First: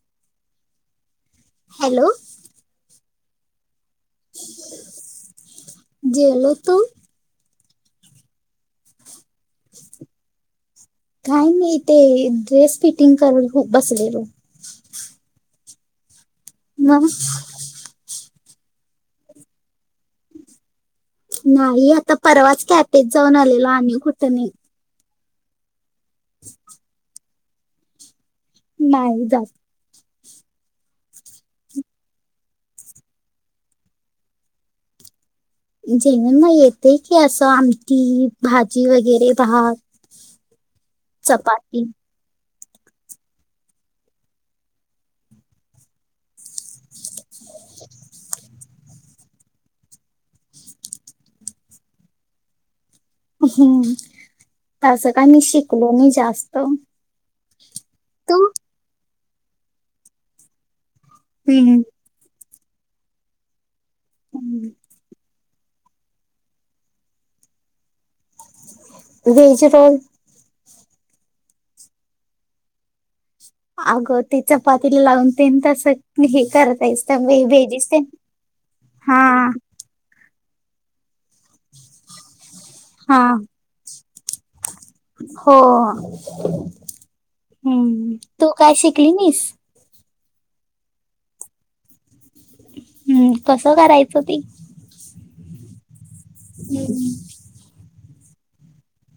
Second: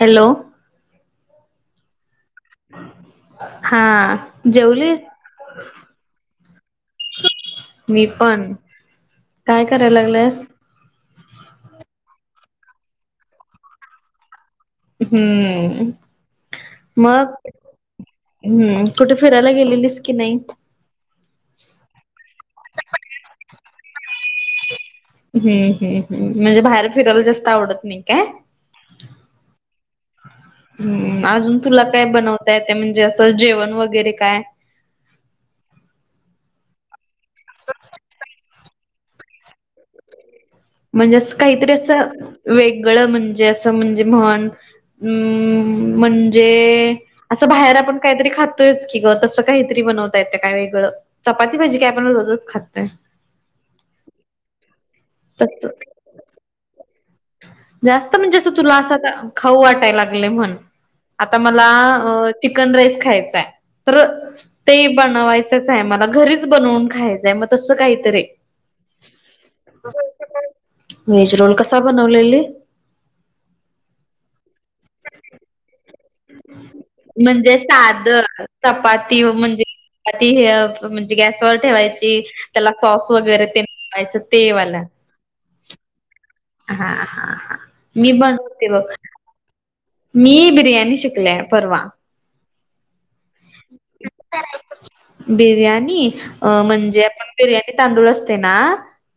Hello hello हा जेवलीस? जेवलो तु? मी पण. काय कराय लागलायस? काही नाही ते ड्रेस फिटिंग कर [unintelligible] बसलेलो. हम्म. मग? हम्म. कुठे फिरायला गेलेलीस की नाही? नाही. आता परवाच कॅफेत जाऊन आलेलो आणि कुठं नाही. हम्म. हम्म. हम्म. म्हणजे बाहेर फिरायला जास्त आवडत नाही काय? नाही जास्त. हम्म. अजून तुला काय बनवताय येत? म्हणजे असं जेवण वगैरे काय? जेवण ना? येतय की असं, आमटी, भाजी वगैरे भात. म्हणजे असं काहीतरी चपाती असं वेगळं. म्हणजे असं म्हणजे म्हण- अं -म्हणजे- असं बाहेर आपण काहीतरी खातोयच की ग! तसं काहीतरी बनवता येत काय वेगळं? चपाती भाजी काय आपण रोजच खात्तोय. हम्. तसं काय मी तस शिकलो नाही जास्त. जास्त म्हणजे तू असं तुला असं खाऊ वाटायला लागलंय म्हणून. आता मला हम्म चिकन राईस खायचाय. तर ते बनवायच- मला. घरीच बनवून खायचाय. मग तसं काहीतरी - व्हेज रोल. Veg roll. कसा बनवलेली? अगं! ते चपातीला लावून तेन तस. म्हणजे साध. हा चपाती म्हणजे- ती. हे म्हणजे गॅसवर ठेवायची. त्याला सॉस हा वगैरे तेे लावायच ते वाल. हो. हा. हा. हा. मी हम्म तू बनवते काय बघ. शिकली नाहीस मी बिर्याणी शिकलेय. परवा. हं. कसं करायचं ते? बिर्याणी? अ हम्म, म्हणजे आपण बिर्याणी तांदूळ असतेय ना?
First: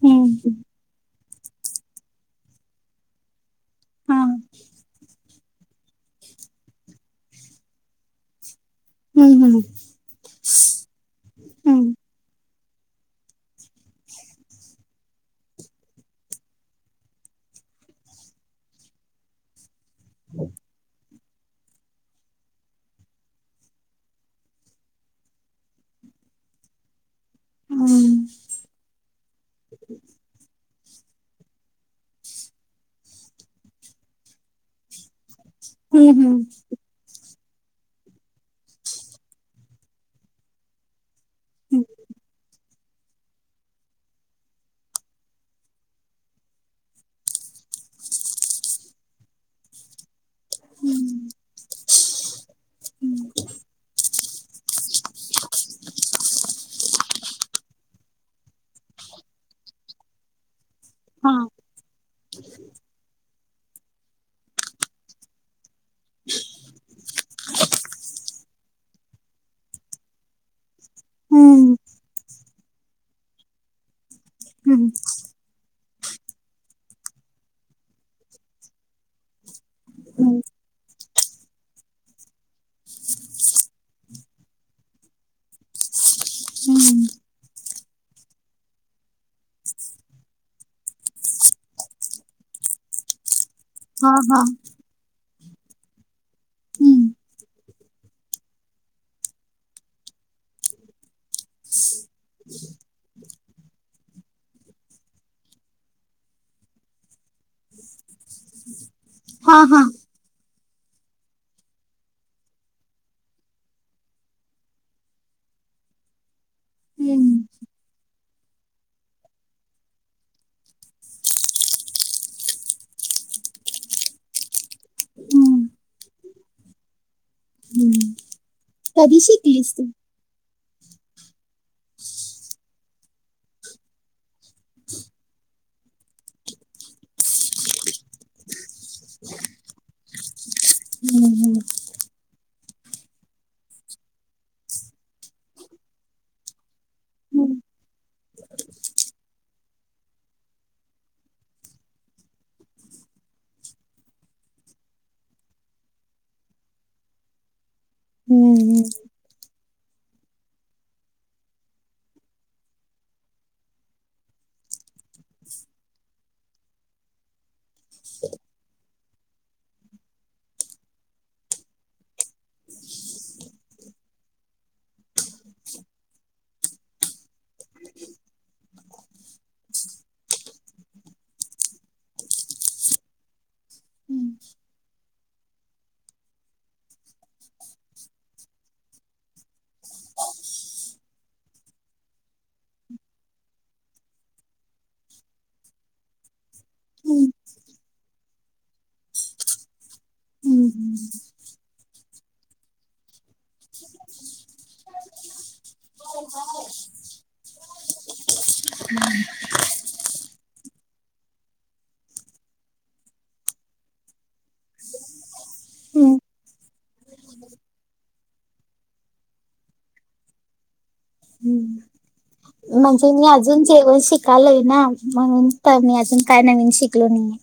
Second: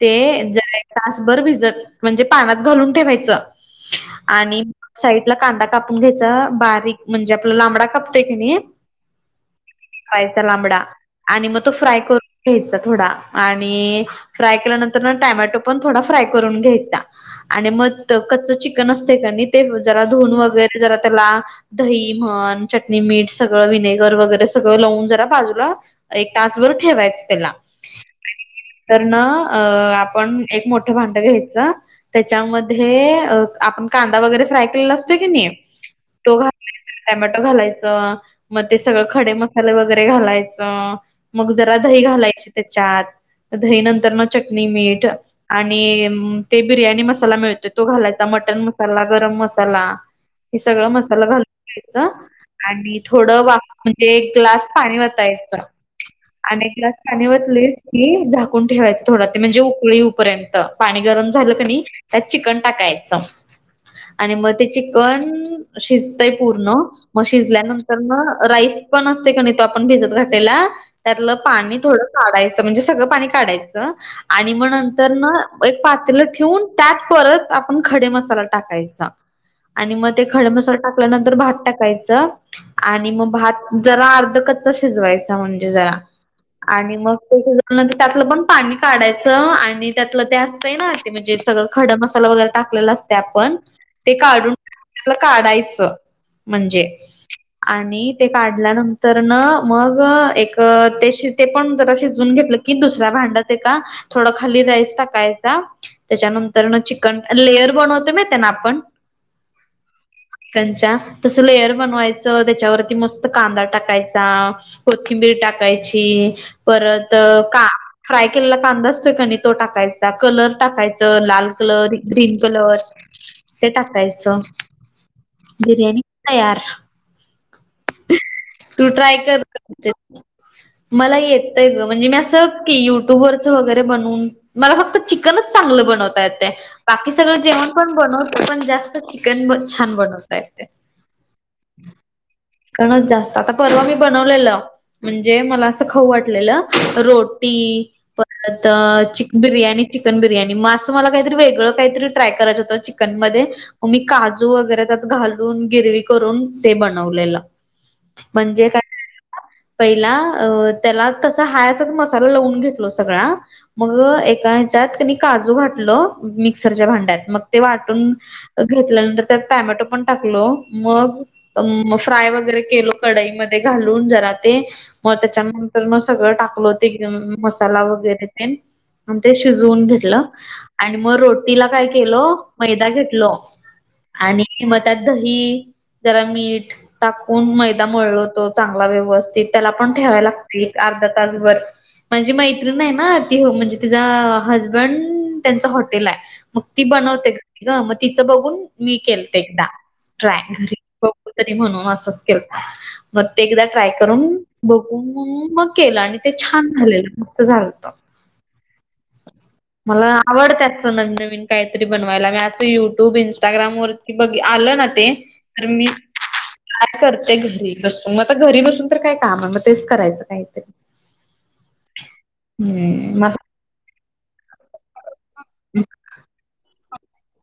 ते हम्म, जरा एक तासभर भिजत. म्हणजे पाण्यात घालून ठेवायचं. हा, आणि साहित्य- त्याला कांदा कापून घ्यायचा बारीक म्हणजे, आपला लांबडा कापतोय की नाई? हम्म. हम्. -पायचा लांबडा. आणि मग तो फ्राय करून- घ्यायचा थोडा. आणि फ्राय केल्यानंतर न टॅमॅटो पण थोडा फ्राय करून घ्यायचा. आणि मग कच्च चिकन असतय का नाही? ते जरा धुून वगैरे जरा त्याला- दही म्हण. चटणी, मीठ सगळं विनेगर वगैरे- सगळं लावून जरा बाजूला एक तासभर ठेवायच. हम्म, तर ना आपण एक मोठ- भांडं घ्यायचं. त्याच्यामध्ये आपण कांदा वगैरे फ्राय केलेला असतोय की नाही? हम् हम्म. टॅमेटो घालायचं. म ते सगळं खडे मसाले वगैरे घालायचं. मग जरा हम्म, दही घालायचे त्याच्यात. म दही नंतर म चटणी, मीठ. आणि ते बिर्याणी मसाला मिळतोय तो घालायचा. मटन मसाला, गरम मसाला. हे सगळ मसाला घालून घ्यायचा. आणि थोड वा [unintelligible] म्हणजे- ग्लास पाणी वतायच. आणि एक ग्लास पाणी वतलीस की झाकून ठेवायच थोडा. ते म्हणजे उकळी येऊपर्यंत. पाणी गरम हा, झालं की नाही, त्यात चिकन टाकायचं. आणि मग ते चिकन शिजतय पूर्ण- मग शिजल्यानंतर मग राईस पण असतय का नाही, तो आपण भिजत घातलेला- त्यातलं हम्म, पाणी थोडं काढायचं, म्हणजे सगळं पाणी काढायचं- आणि मग हम्म, नंतर ना एक पातल ठेवून, त्यात परत आपण खडे मसाला टाकायचा. आणि मग ते हम्म, खडं मसाला टाकल्यानंतर भात टाकायचं आणि मग भात- जरा, अर्ध कच्चा शिजवायचा म्हणजे जरा- आणि हम्म, मग ते शिजवल्यानंतर त्यातलं पण पाणी काढायचं आणि त्यातलं ते असतय ना- ते म्हणजे, सगळं खडा मसाला वगैरे टाकलेला असतय आपण- हा, ते हा, काढून, काढायचं म्हणजे हम्म, आणि- ते काढल्यानंतरन मग एक ते, ते पण जरा शिजून घेतलं- कि दुसऱ्या भांडत एका थोडं खाली राईस टाकायचा- त्याच्यानंतर ना चिकन, लेयर बनवतो माहितेय ना आपण- हा, हा. कंचा तसं, लेअर बनवायचं त्याच्यावरती मस्त- कांदा टाकायचा, कोथिंबीर टाकायची, परत हम्म, का- फ्राय केलेला कांदा असतोय का नाही तो टाकायचा, कलर टाकायचा, लाल कलर, ग्रीन कलर- ते टाकायचं, हम्म, बिर्याणी तयार. हम्म. तू ट्राय कधी कर. शिकलीस तू मला येतय ग, म्हणजे मी असं की, युट्यूबवररच वगैरे बनून- मला फक्त चिकनच चांगलं बनवता येतय. बाकी सगळं जेवण पण बनवते, पण जास्त चिकन छान बनवता येतय. हं, हं. कारण, जास्त आता परवा मी बनवलेलं. म्हणजे, मला असं खाऊ वाटलेलं हम्म, रोटी- परत चिक बिर्याणी, चिकन बिर्याणी, म असं मला काहीतरी वेगळं काहीतरी ट्राय करायचं होतं चिकन मध्ये- मग मी काजू वगैरे, त्यात घालून गिरवी करून ते बनवलेलं म्हणजे काय- हम्म, पहिला अ.. त्याला तसा हाय असच मसाला लावून घेतलो सगळा- मग एका ह्याच्यात कनी काजू घातलं, मिक्सरच्या भांड्यात मग ते वाटून- घेतल्यानंतर त्यात टॉमेटो पण टाकलो, मग- फ्राय वगैरे केलो कडाईमध्ये घालून जरा- ते मग त्याच्यानंतर मग सगळं टाकलं होत, एकदम मसाला वगैरे तेन- आणि ते शिजवून घेतलं आणि मग रोटीला काय केलं, मैदा घेतलो, - हम्म, आणि म [unintelligible] तात दही- जरा मीठ टाकून मैदा मळलतो चांगला व्यवस्थ- त त्याला पण ठेवाय लागतय, एक अर्धा तासभर. माझी मैत्री नाही ना, ती हो म्हणजे तिचा हजबंड त्यांच हॉटेल आहे. मग ती हम्म, बनवते, मग तिचं बघून मी केलते एकदा. ट्राय [unintelligible] हम्म, घरी हम्म, तरी म्हणून असच के मग ते एकदा ट्राय- तर बघून मग केलं आणि ते छान झालेलं मस्त झालंत. [inaudible] मला आवडत्यात, सो नवीनवीन काहीतरी बनवायला, मी असं युट्यूब इंस्टाग्रामवर- बघ आलं ना ते, तर मी हम्म. काय करते घरी बसून, मग घरी बसून- तर काय हाय काम मग तेच करायचं काहीतरी हम्म. म्हणजे हम्म मी अजून जेवण शिकालोय ना म्हणून तर मी अजून काय नवीन शिकलो नाहीे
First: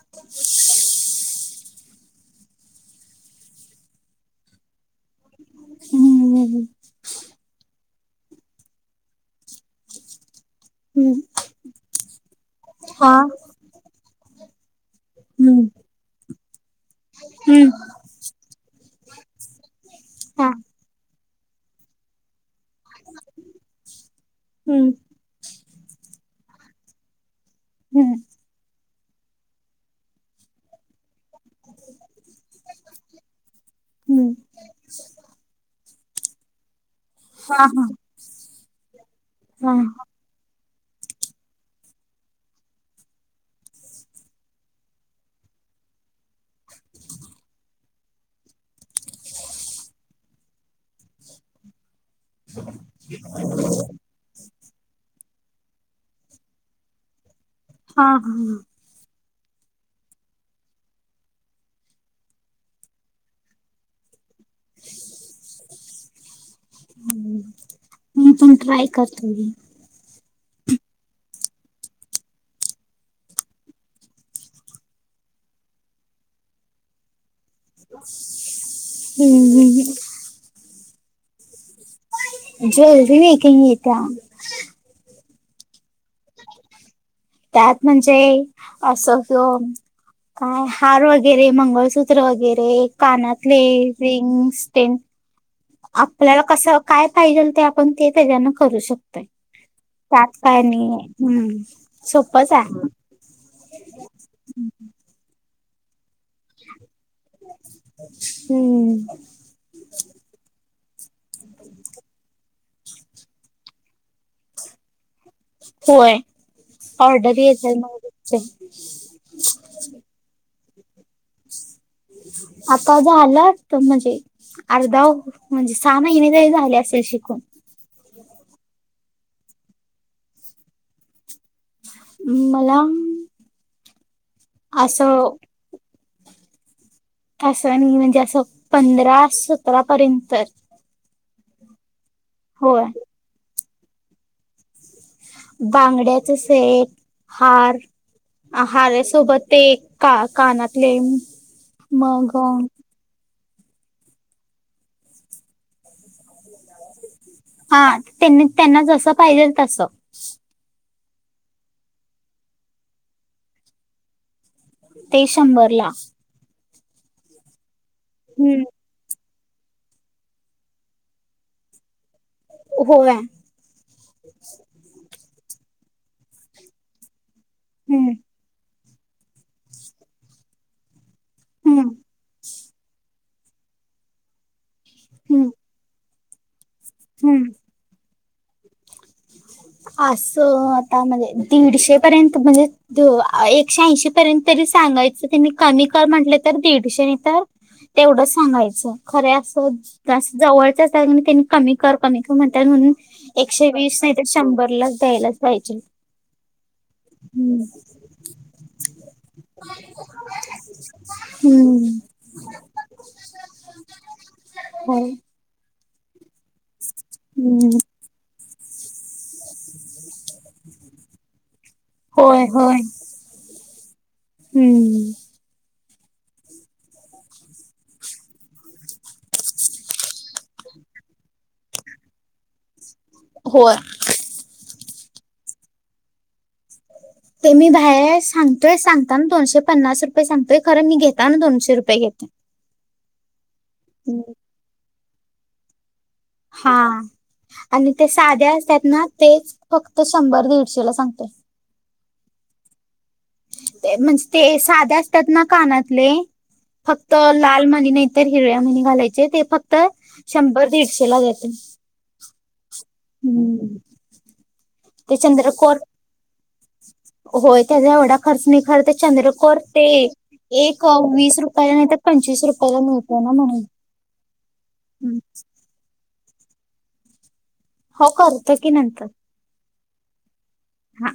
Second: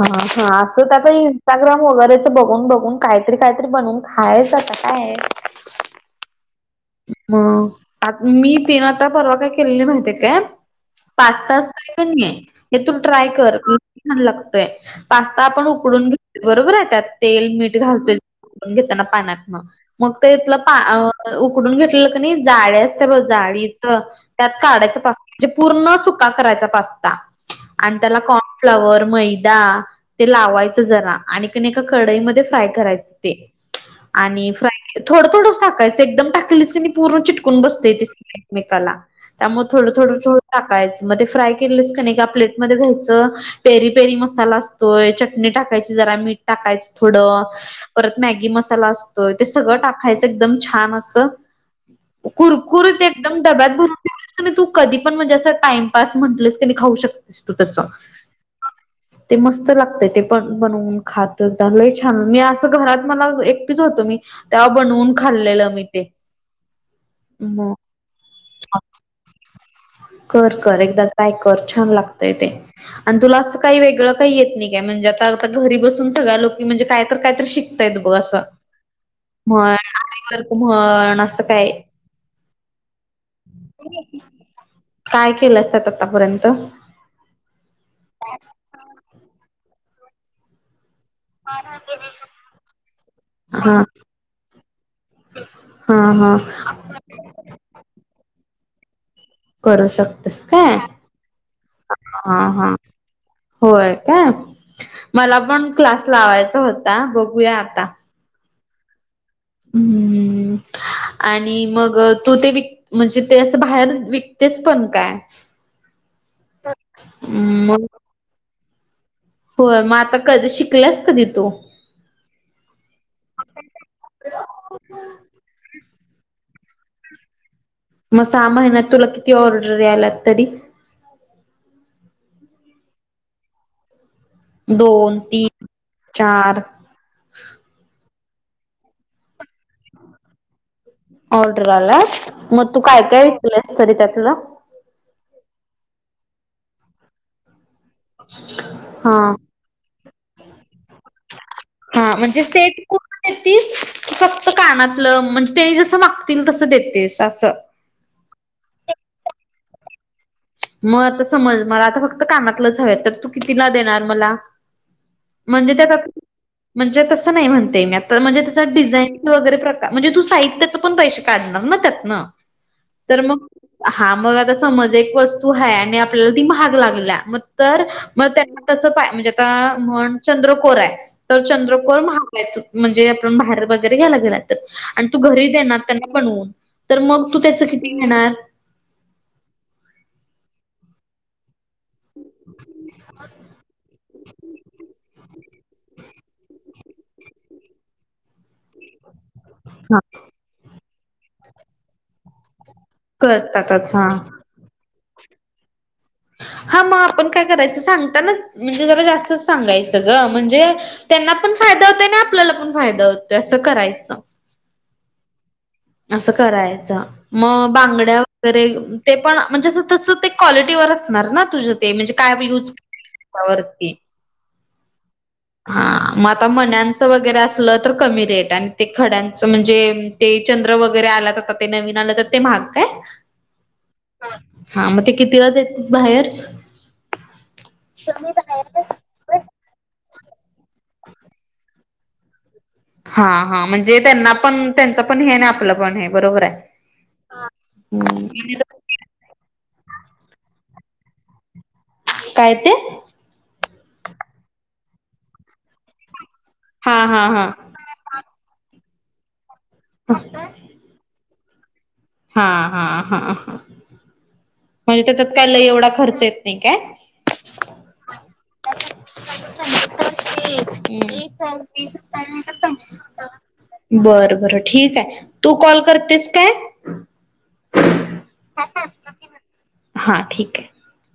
हा हा असत आता इन स्टाग्राम वगैरेच बघून बघून काहीतरी काहीतरी बनवून खायच आता काय आहे हम्म ह् म आता मी तीनं आता परवा काय केलेली माहितीये काय हम्म, पास्ता असतोय की नाही थून हा ट्राय कर छान लागतोय पास्ता आपण हम्म, उकडून घेतोय बरोबर आहे त्यात तेल हम्म, मीठ घालतोय उकडून घेताना पाण्यातनं मग ते हा इथलं पा उकडून घेतलेलं क नाही जाळे असत बघ जाळीचं त्यात हम्म, काढायचा पास्ता म्हणजे पूर्ण सुका करायचा पास्ता आणि हम्म त्याला कॉर्नफ्लावर, मैदा ते लावायचं जरा आणि कण एका कडईमध्ये फ्राय करायचं ते हम्म आणि फ्राय थोडं थोडंच टाकायचं एकदम टाकलीस की नाही पूर्ण चिटकून हा हा बसतय ते सगळं एक मेकाला त्यामुळे हा थोडं थोडंचं टाकायचं मग ते फ्राय केलंस का नाही एका प्लेट मध्ये घ्यायचं पेरी पेरी मसाला असतोय चटणी टाकायची जरा मीठ टाकायच थोडं परत मॅगी मसाला असतोय ते सगळं टाकायचं एकदम छान असं कुरकुरीत एकदम डब्यात भरून तू कधी पण म्हणजे असं टाइमपास म्हटलस की खाऊ शकतेस तू तसं हा हम [inaudible] ते मस्त लागतय ते पण बनवून खात लई छान मी असं घरात मला एकटीच होतो मी तेव्हा बनवून खाल्लेलं मी ते म मी पण ट्राय करतो घे कर कर एकदा ट्राय कर छान लागतय ते आणि तुला असं काही वेगळं काही येत नाही काय म्हणजे आता आता घरी बसून सगळ्या लोक म्हणजे काय तर कायतरी शिक य बघ अस म्हण आ व म्हण असं काय जलदी नाही [unintelligible] काय केलं असतात आतापर्यंत त्यात म्हणजे अस काय हार वैगे वगैरे मंगळसूत्र वगैरे कानातले हा रिंग्स तेन हा हा आपल्याला कस काय पाहिजेल ते आपण ते त्याच्यान करू शकतो करू शकतेस काय तातकाणी हम् हा सोपच हा आहे होय काय मला पण क्लास लावायचा होता बघूया आता हम्म हम्म् आणि मग तू ते विक म्हणजे ते असं बाहेर विकतेस पण काय? होय ऑर्डरी यायचं [unintelligible] हो मग आता कध शिकल्यास कधी तू? आता झालं असतं आला म्हजे अर्धा म्हणजे सहा महिने तरी झाले असतील शिकून मग सहा महिन्यात तुला किती ऑर्डरी आल्यात तरी? हम्म मला दोन असं तीन चार असं नाही म्हणजे असं पंधरा सतरापर्यंत ऑर्डर आलाय मग तू होय काय काय [unintelligible] तरी त्यातलं बांगड्याच सेट हार हा हारासोबत एक का कानातले हा मग म्हणजे सेट देतीस का फक्त कानातलं म्हणजे ते जसं मागतील तसं देतेस असं हा त्यांनी त्यांना जसं पाहिजेल तसं मग आता समज मला आता फक्त कानातलंच हवं तर तू कितीला देणार मला ते म्हणजे शंभरला त्यात म्हणजे तस नाही म्हणते मी आता म्हणजे हम्म त्याच्यात डिझाईन वगैरे प्रकार म्हणजे तू साहित्याच पण पैसे काढणार ना त्यात ना होय तर मग हा मग आता समज एक वस्तू आहे आणि आपल्याला ती महाग लागल्या मग तर हम्म मग त्यांना तस पाय म्हणजे आता म्हण चंद्रकोर हाय तर हम्म चंद्रकोर महागय त म्हणजे आपण बाहेर वगैरे घ्यायला गेला तर आणि तू घरी हम्म देणार त्यांना बनवून तर मग तू हम्म त्याच किती घेणार असं आता म्हणजे दीडशे पर्यंत म्हणजे दो एकशे ऐंशी पर्यंत तरी सांगायचं त्यांनी कमी कर म्हटलं तर दीडशे नही तर तेवढं सांगायचं खरे असं हां. जवळच अस त्यांनी कमी कर कमी कर म्हणत्या म्हणून एकशे करतातच वीस नाही हां. तर शंभर ला द्यायलाच पाहिजे हा मग आपण काय हम्म करायचं सांगताना म्हणजे जरा जास्तच सांगायचं ग म्हणजे त्यांना हम्म पण फायदा होतोय आणि आपल्याला पण फायदा होतोय असं करायचं हो असं करायचं मग हम्म बांगड्या तर ते पण म्हणजे तसं ते क्वालिटीवर असणार ना तुझ ते म्हणजे होय काय यूज होय वरती हम्म हा मग आता मण्यांचं वगैरे असलं तर कमी रेट आणि ते खड्यांचं म्हणजे ते चंद्र वगैरे आला तर आता ते नवीन आलं तर ते महाग काय होय हा मग ते कितीला देतीस बाहेर ते मी बाहेर सांगतोय सांग ता दोनशे पन्नास रुपये सांगतोय खर मी घेताना दोनशे रुपये घेते हा हा म्हणजे त्यांना पण त्यांच पण हे ना आपलं पण हे बरोबर आहे. हा आणि ते हम्म साध्या असतात ना तेच फक्त शंभर दीडशे ला सांगते काय ते म्हणजे ते साधे असतात ना कानातले हा फक्त हा हा लाल मणी नाहीतर हिरव्या मणी घालायचे ते फक्त शंभर दीडशे ला जाते हा हा हा म्हणजे ते त्याच्यात काय लय चंद्रकोर एवढा खर्च येत नाही काय होय त्याचा एवढा खर्च नही खरं तर चंद्रकोर ते एक वीस रुपयाला नाही तर पंचवीस रुपयाला मिळत ना म्हणून बर बरं ठीक आहे तू कॉल करतेस काय हो करते की नंतर हा ठीक ये हा